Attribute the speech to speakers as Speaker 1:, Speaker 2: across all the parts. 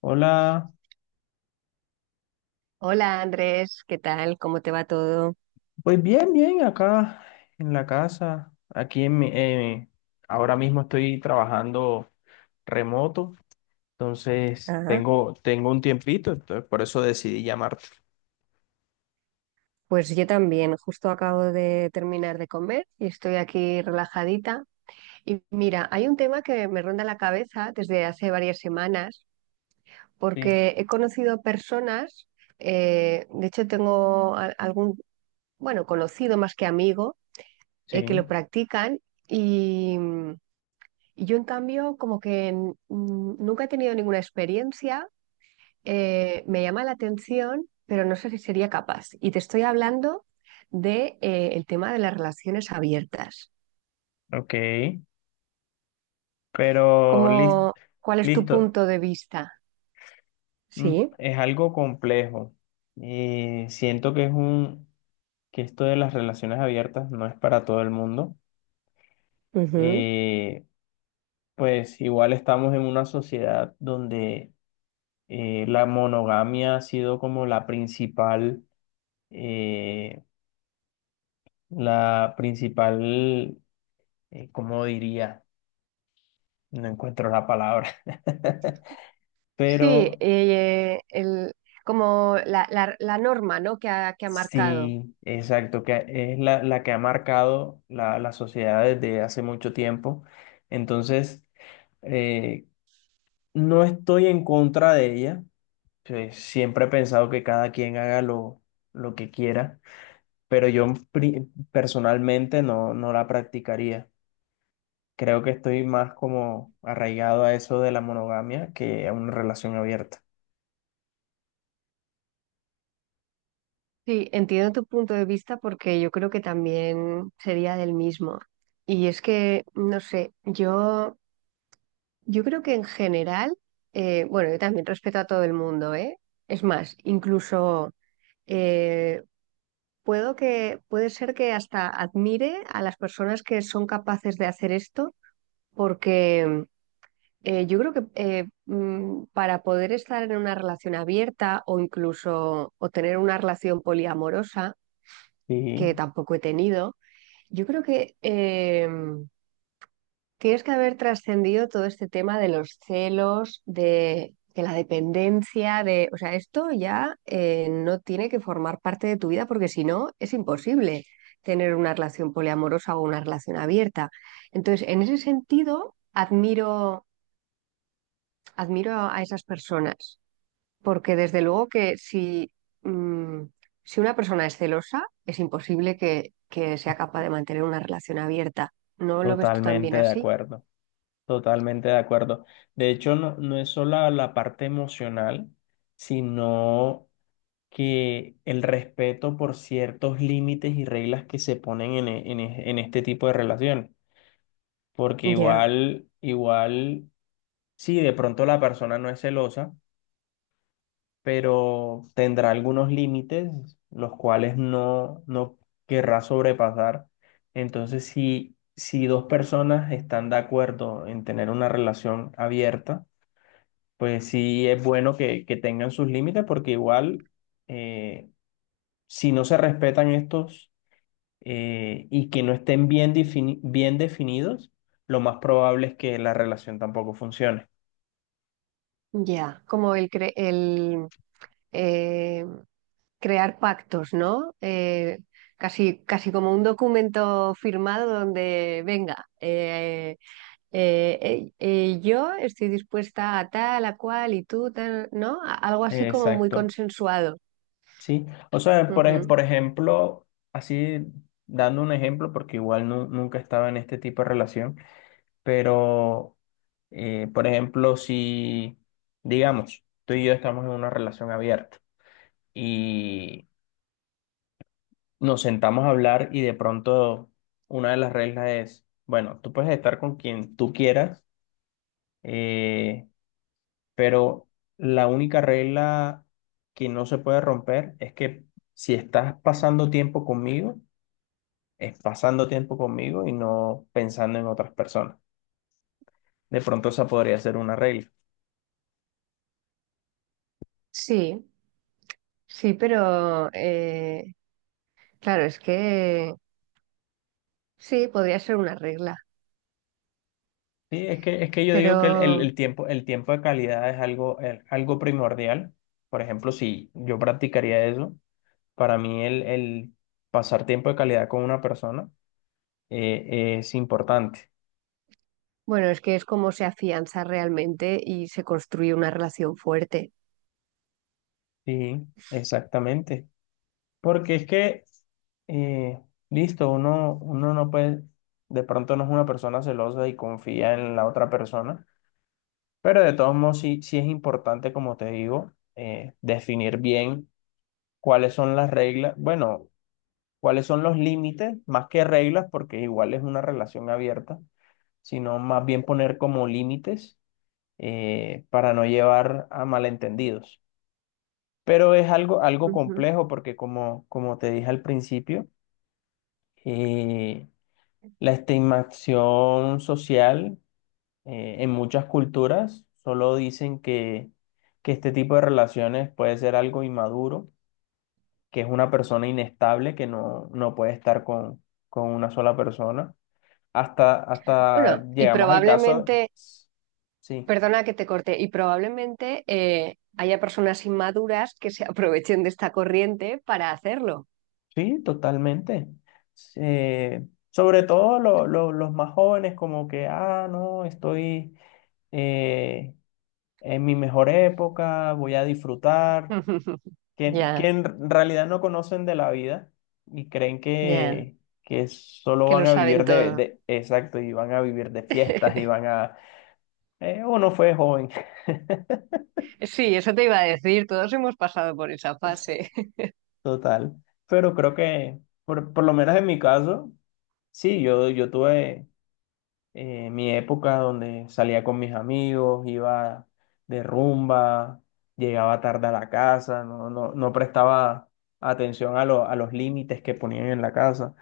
Speaker 1: Hola,
Speaker 2: Hola Andrés, ¿qué tal? ¿Cómo te va todo?
Speaker 1: pues bien, bien, acá en la casa, aquí en mi, ahora mismo estoy trabajando remoto. Entonces
Speaker 2: Ah,
Speaker 1: tengo un tiempito, entonces por eso decidí llamarte.
Speaker 2: pues yo también, justo acabo de terminar de comer y estoy aquí relajadita. Y mira, hay un tema que me ronda la cabeza desde hace varias semanas,
Speaker 1: Sí,
Speaker 2: porque he conocido personas, de hecho tengo algún, bueno, conocido más que amigo, que
Speaker 1: sí,
Speaker 2: lo practican y, y yo en cambio como que, nunca he tenido ninguna experiencia me llama la atención, pero no sé si sería capaz. Y te estoy hablando de el tema de las relaciones abiertas.
Speaker 1: ok, pero lis-
Speaker 2: ¿Cómo? ¿Cuál es tu
Speaker 1: listo.
Speaker 2: punto de vista? Sí.
Speaker 1: Es algo complejo y siento que esto de las relaciones abiertas no es para todo el mundo.
Speaker 2: Ujú.
Speaker 1: Eh, pues igual estamos en una sociedad donde la monogamia ha sido como eh, la principal, ¿cómo diría? No encuentro la palabra.
Speaker 2: Sí,
Speaker 1: Pero
Speaker 2: como la norma, ¿no? Que ha marcado.
Speaker 1: sí, exacto, que es la que ha marcado la sociedad desde hace mucho tiempo. Entonces, eh, no estoy en contra de ella. Pues, siempre he pensado que cada quien haga lo que quiera, pero personalmente no, no la practicaría. Creo que estoy más como arraigado a eso de la monogamia que a una relación abierta.
Speaker 2: Sí, entiendo tu punto de vista porque yo creo que también sería del mismo. Y es que, no sé, yo creo que en general, bueno, yo también respeto a todo el mundo, ¿eh? Es más, incluso eh, puede ser que hasta admire a las personas que son capaces de hacer esto, porque yo creo que para poder estar en una relación abierta o incluso o tener una relación poliamorosa,
Speaker 1: Sí,
Speaker 2: que tampoco he tenido, yo creo que tienes que haber trascendido todo este tema de los celos, de la dependencia, de, o sea, esto ya no tiene que formar parte de tu vida porque si no es imposible tener una relación poliamorosa o una relación abierta. Entonces, en ese sentido, admiro a esas personas porque desde luego que si, mm, si una persona es celosa, es imposible que sea capaz de mantener una relación abierta. ¿No lo ves tú también
Speaker 1: totalmente de
Speaker 2: así?
Speaker 1: acuerdo, totalmente de acuerdo. De hecho, no, no es solo la parte emocional, sino que el respeto por ciertos límites y reglas que se ponen en este tipo de relaciones. Porque
Speaker 2: Ya.
Speaker 1: igual, igual, sí, de pronto la persona no es celosa, pero tendrá algunos límites los cuales no, no querrá sobrepasar. Entonces, si dos personas están de acuerdo en tener una relación abierta, pues sí es bueno que tengan sus límites, porque igual eh, si no se respetan estos, y que no estén bien definidos, lo más probable es que la relación tampoco funcione.
Speaker 2: Ya, como el, cre- el eh, crear pactos, ¿no? Casi, casi como un documento firmado donde, venga, yo estoy dispuesta a tal, a cual y tú, tal, ¿no? Algo así como muy
Speaker 1: Exacto.
Speaker 2: consensuado.
Speaker 1: Sí, o sea,
Speaker 2: Ujú.
Speaker 1: por ejemplo, así dando un ejemplo, porque nunca estaba en este tipo de relación, pero, por ejemplo, si, digamos, tú y yo estamos en una relación abierta y nos sentamos a hablar, y de pronto una de las reglas es, bueno, tú puedes estar con quien tú quieras, eh, pero la única regla que no se puede romper es que si estás pasando tiempo conmigo, es pasando tiempo conmigo y no pensando en otras personas. De pronto esa podría ser una regla.
Speaker 2: Sí, sí, pero claro, es que sí, podría ser una regla,
Speaker 1: Sí, es que yo digo que
Speaker 2: pero
Speaker 1: el tiempo de calidad es algo, algo primordial. Por ejemplo, si yo practicaría eso, para mí el pasar tiempo de calidad con una persona es importante.
Speaker 2: bueno, es que es como se afianza realmente y se construye una relación fuerte.
Speaker 1: Sí, exactamente. Porque es que, eh, listo, uno, uno no puede, de pronto no es una persona celosa y confía en la otra persona. Pero de todos modos, sí, sí es importante, como te digo, definir bien cuáles son las reglas, bueno, cuáles son los límites, más que reglas, porque igual es una relación abierta, sino más bien poner como límites, para no llevar a malentendidos. Pero es algo, algo
Speaker 2: Ujú.
Speaker 1: complejo porque como, como te dije al principio, eh, la estimación social. En muchas culturas solo dicen que este tipo de relaciones puede ser algo inmaduro, que es una persona inestable, que no, no puede estar con una sola persona. Hasta,
Speaker 2: Bueno,
Speaker 1: hasta
Speaker 2: y
Speaker 1: llegamos al caso,
Speaker 2: probablemente,
Speaker 1: sí,
Speaker 2: perdona que te corte, y probablemente haya personas inmaduras que se aprovechen de esta corriente para hacerlo.
Speaker 1: sí, totalmente. Sobre todo los más jóvenes, como que, ah, no, estoy eh, en mi mejor época, voy a disfrutar. Que
Speaker 2: Ya,
Speaker 1: en realidad no conocen de la vida y creen
Speaker 2: ya,
Speaker 1: que solo
Speaker 2: que
Speaker 1: van
Speaker 2: lo
Speaker 1: a vivir
Speaker 2: saben todo.
Speaker 1: exacto, y van a vivir de fiestas y van a, uno fue joven.
Speaker 2: Sí, eso te iba a decir, todos hemos pasado por esa fase.
Speaker 1: Total, pero creo que, por lo menos en mi caso, sí, yo tuve mi época donde salía con mis amigos, iba de rumba, llegaba tarde a la casa, no, no, no prestaba atención a, a los límites que ponían en la casa.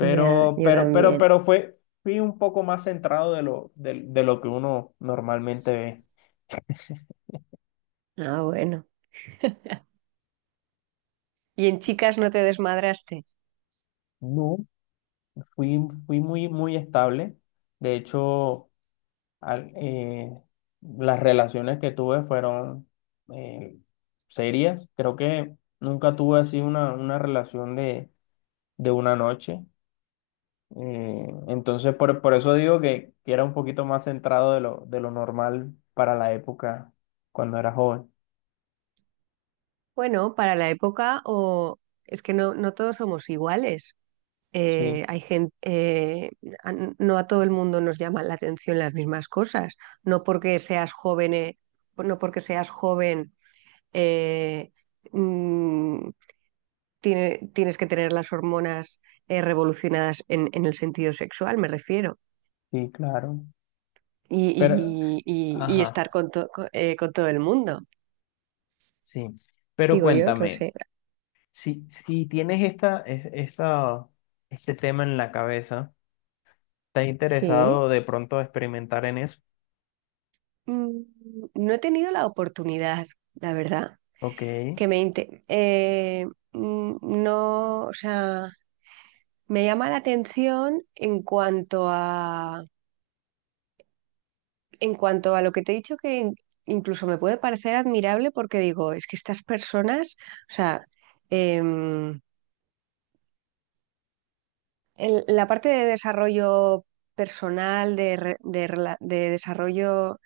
Speaker 2: Ya, yo también.
Speaker 1: Pero fue, fui un poco más centrado de lo que uno normalmente ve.
Speaker 2: Ah, bueno. ¿Y en chicas no te desmadraste?
Speaker 1: No. Fui, fui muy, muy estable. De hecho, al- eh, las relaciones que tuve fueron eh, serias. Creo que nunca tuve así una relación de una noche. Entonces, por eso digo que era un poquito más centrado de lo normal para la época cuando era joven.
Speaker 2: Bueno, para la época, o es que no, no todos somos iguales.
Speaker 1: Sí,
Speaker 2: Hay gente, no a todo el mundo nos llaman la atención las mismas cosas. No porque seas joven, no porque seas joven, eh, mm, tienes que tener las hormonas revolucionadas en el sentido sexual, me refiero.
Speaker 1: sí, claro.
Speaker 2: Y,
Speaker 1: Pero,
Speaker 2: y
Speaker 1: ajá,
Speaker 2: estar con, con todo el mundo.
Speaker 1: sí. Pero
Speaker 2: Digo yo, no
Speaker 1: cuéntame,
Speaker 2: sé.
Speaker 1: si, esta, este tema en la cabeza, ¿estás
Speaker 2: Sí.
Speaker 1: interesado de pronto experimentar en eso?
Speaker 2: Mm, no he tenido la oportunidad, la verdad,
Speaker 1: Ok,
Speaker 2: que me inte- mm, no, o sea, me llama la atención en cuanto a lo que te he dicho incluso me puede parecer admirable porque digo, es que estas personas, o sea, em, la parte de desarrollo personal, de, re- de rela- de desarrollo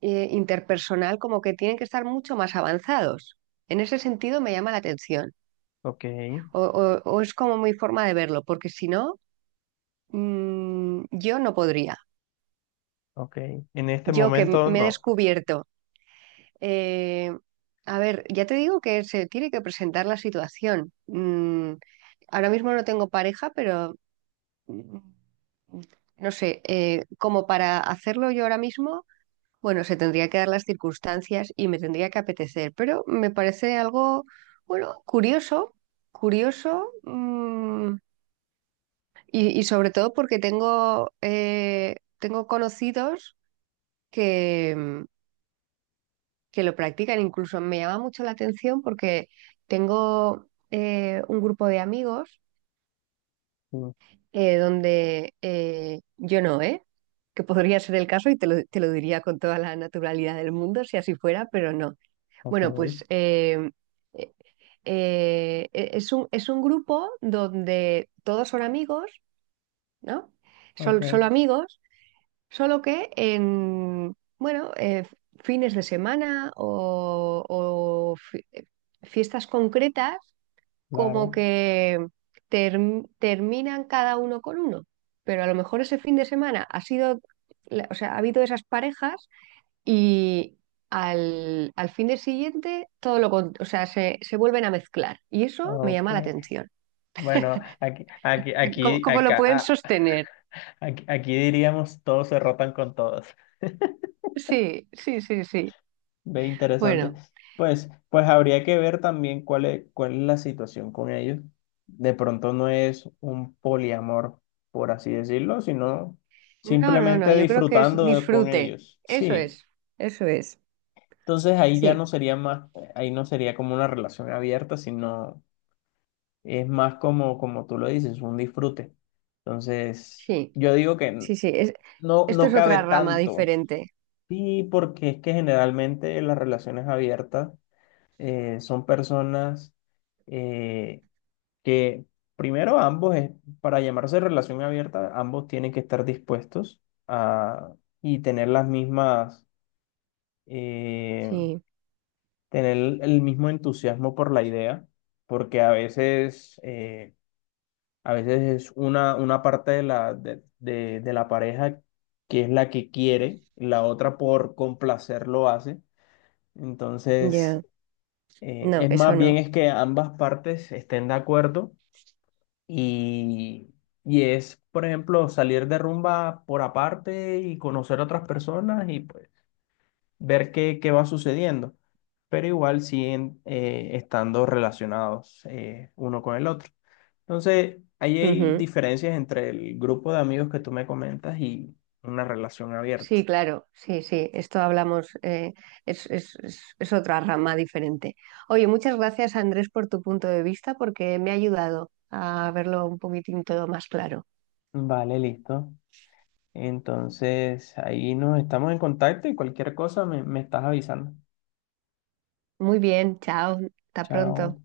Speaker 2: interpersonal, como que tienen que estar mucho más avanzados. En ese sentido me llama la atención.
Speaker 1: ok,
Speaker 2: O es como mi forma de verlo, porque si no, yo no podría.
Speaker 1: ok. En este
Speaker 2: Yo que
Speaker 1: momento
Speaker 2: me he
Speaker 1: no.
Speaker 2: descubierto. eh, a ver, ya te digo que se tiene que presentar la situación. Ahora mismo no tengo pareja, pero mm, no sé, como para hacerlo yo ahora mismo, bueno, se tendría que dar las circunstancias y me tendría que apetecer, pero me parece algo, bueno, curioso, curioso. Y sobre todo porque tengo, tengo conocidos que, mm, que lo practican. Incluso me llama mucho la atención porque tengo un grupo de amigos
Speaker 1: Sí,
Speaker 2: donde yo no, ¿eh? Que podría ser el caso y te lo diría con toda la naturalidad del mundo si así fuera, pero no.
Speaker 1: ok,
Speaker 2: Bueno, pues eh, e, es un grupo donde todos son amigos, ¿no?
Speaker 1: ok,
Speaker 2: Son solo amigos. Solo que en, bueno, fines de semana o, fiestas concretas, como
Speaker 1: claro,
Speaker 2: que terminan cada uno con uno. Pero a lo mejor ese fin de semana ha sido, o sea, ha habido esas parejas y al, al fin de siguiente o sea, se vuelven a mezclar. Y eso me
Speaker 1: ok.
Speaker 2: llama la atención.
Speaker 1: Bueno, aquí, aquí,
Speaker 2: ¿Cómo,
Speaker 1: aquí,
Speaker 2: cómo lo
Speaker 1: acá,
Speaker 2: pueden
Speaker 1: ah,
Speaker 2: sostener?
Speaker 1: aquí, aquí diríamos todos se rotan con todos.
Speaker 2: Sí, sí, sí, sí.
Speaker 1: Ve interesante.
Speaker 2: Bueno.
Speaker 1: Pues, pues habría que ver también cuál es la situación con ellos. De pronto no es un poliamor, por así decirlo, sino
Speaker 2: No, no, no,
Speaker 1: simplemente
Speaker 2: yo creo que es
Speaker 1: con
Speaker 2: disfrute.
Speaker 1: ellos.
Speaker 2: Eso
Speaker 1: Sí.
Speaker 2: es, eso es.
Speaker 1: Entonces ahí ya
Speaker 2: Sí,
Speaker 1: no sería más, ahí no sería como una relación abierta, sino es más como, como tú lo dices, un disfrute. Entonces,
Speaker 2: sí,
Speaker 1: yo digo que
Speaker 2: sí, sí. Es,
Speaker 1: no,
Speaker 2: esto
Speaker 1: no
Speaker 2: es
Speaker 1: cabe
Speaker 2: otra rama
Speaker 1: tanto.
Speaker 2: diferente.
Speaker 1: Sí, porque es que generalmente las relaciones abiertas son personas eh, que primero ambos, para llamarse relación abierta, ambos tienen que estar dispuestos a, y tener las mismas, eh,
Speaker 2: Sí,
Speaker 1: tener el mismo entusiasmo por la idea, porque a veces es una parte de de la pareja que es la que quiere, la otra por complacer lo hace. Entonces,
Speaker 2: ya.
Speaker 1: eh,
Speaker 2: No,
Speaker 1: es
Speaker 2: eso
Speaker 1: más bien
Speaker 2: no.
Speaker 1: es que ambas partes estén de acuerdo y, y es, por ejemplo, salir de rumba por aparte y conocer a otras personas y pues ver qué, qué va sucediendo, pero igual siguen estando relacionados, uno con el otro. Entonces, ahí hay
Speaker 2: Ujú.
Speaker 1: diferencias entre el grupo de amigos que tú me comentas y una relación abierta.
Speaker 2: Sí, claro, sí, sí. Esto hablamos, es otra rama diferente. Oye, muchas gracias, Andrés, por tu punto de vista, porque me ha ayudado a verlo un poquitín todo más claro.
Speaker 1: Vale, listo. Entonces, ahí nos estamos en contacto y cualquier cosa me, me estás avisando.
Speaker 2: Muy bien, chao, hasta pronto.
Speaker 1: Chao.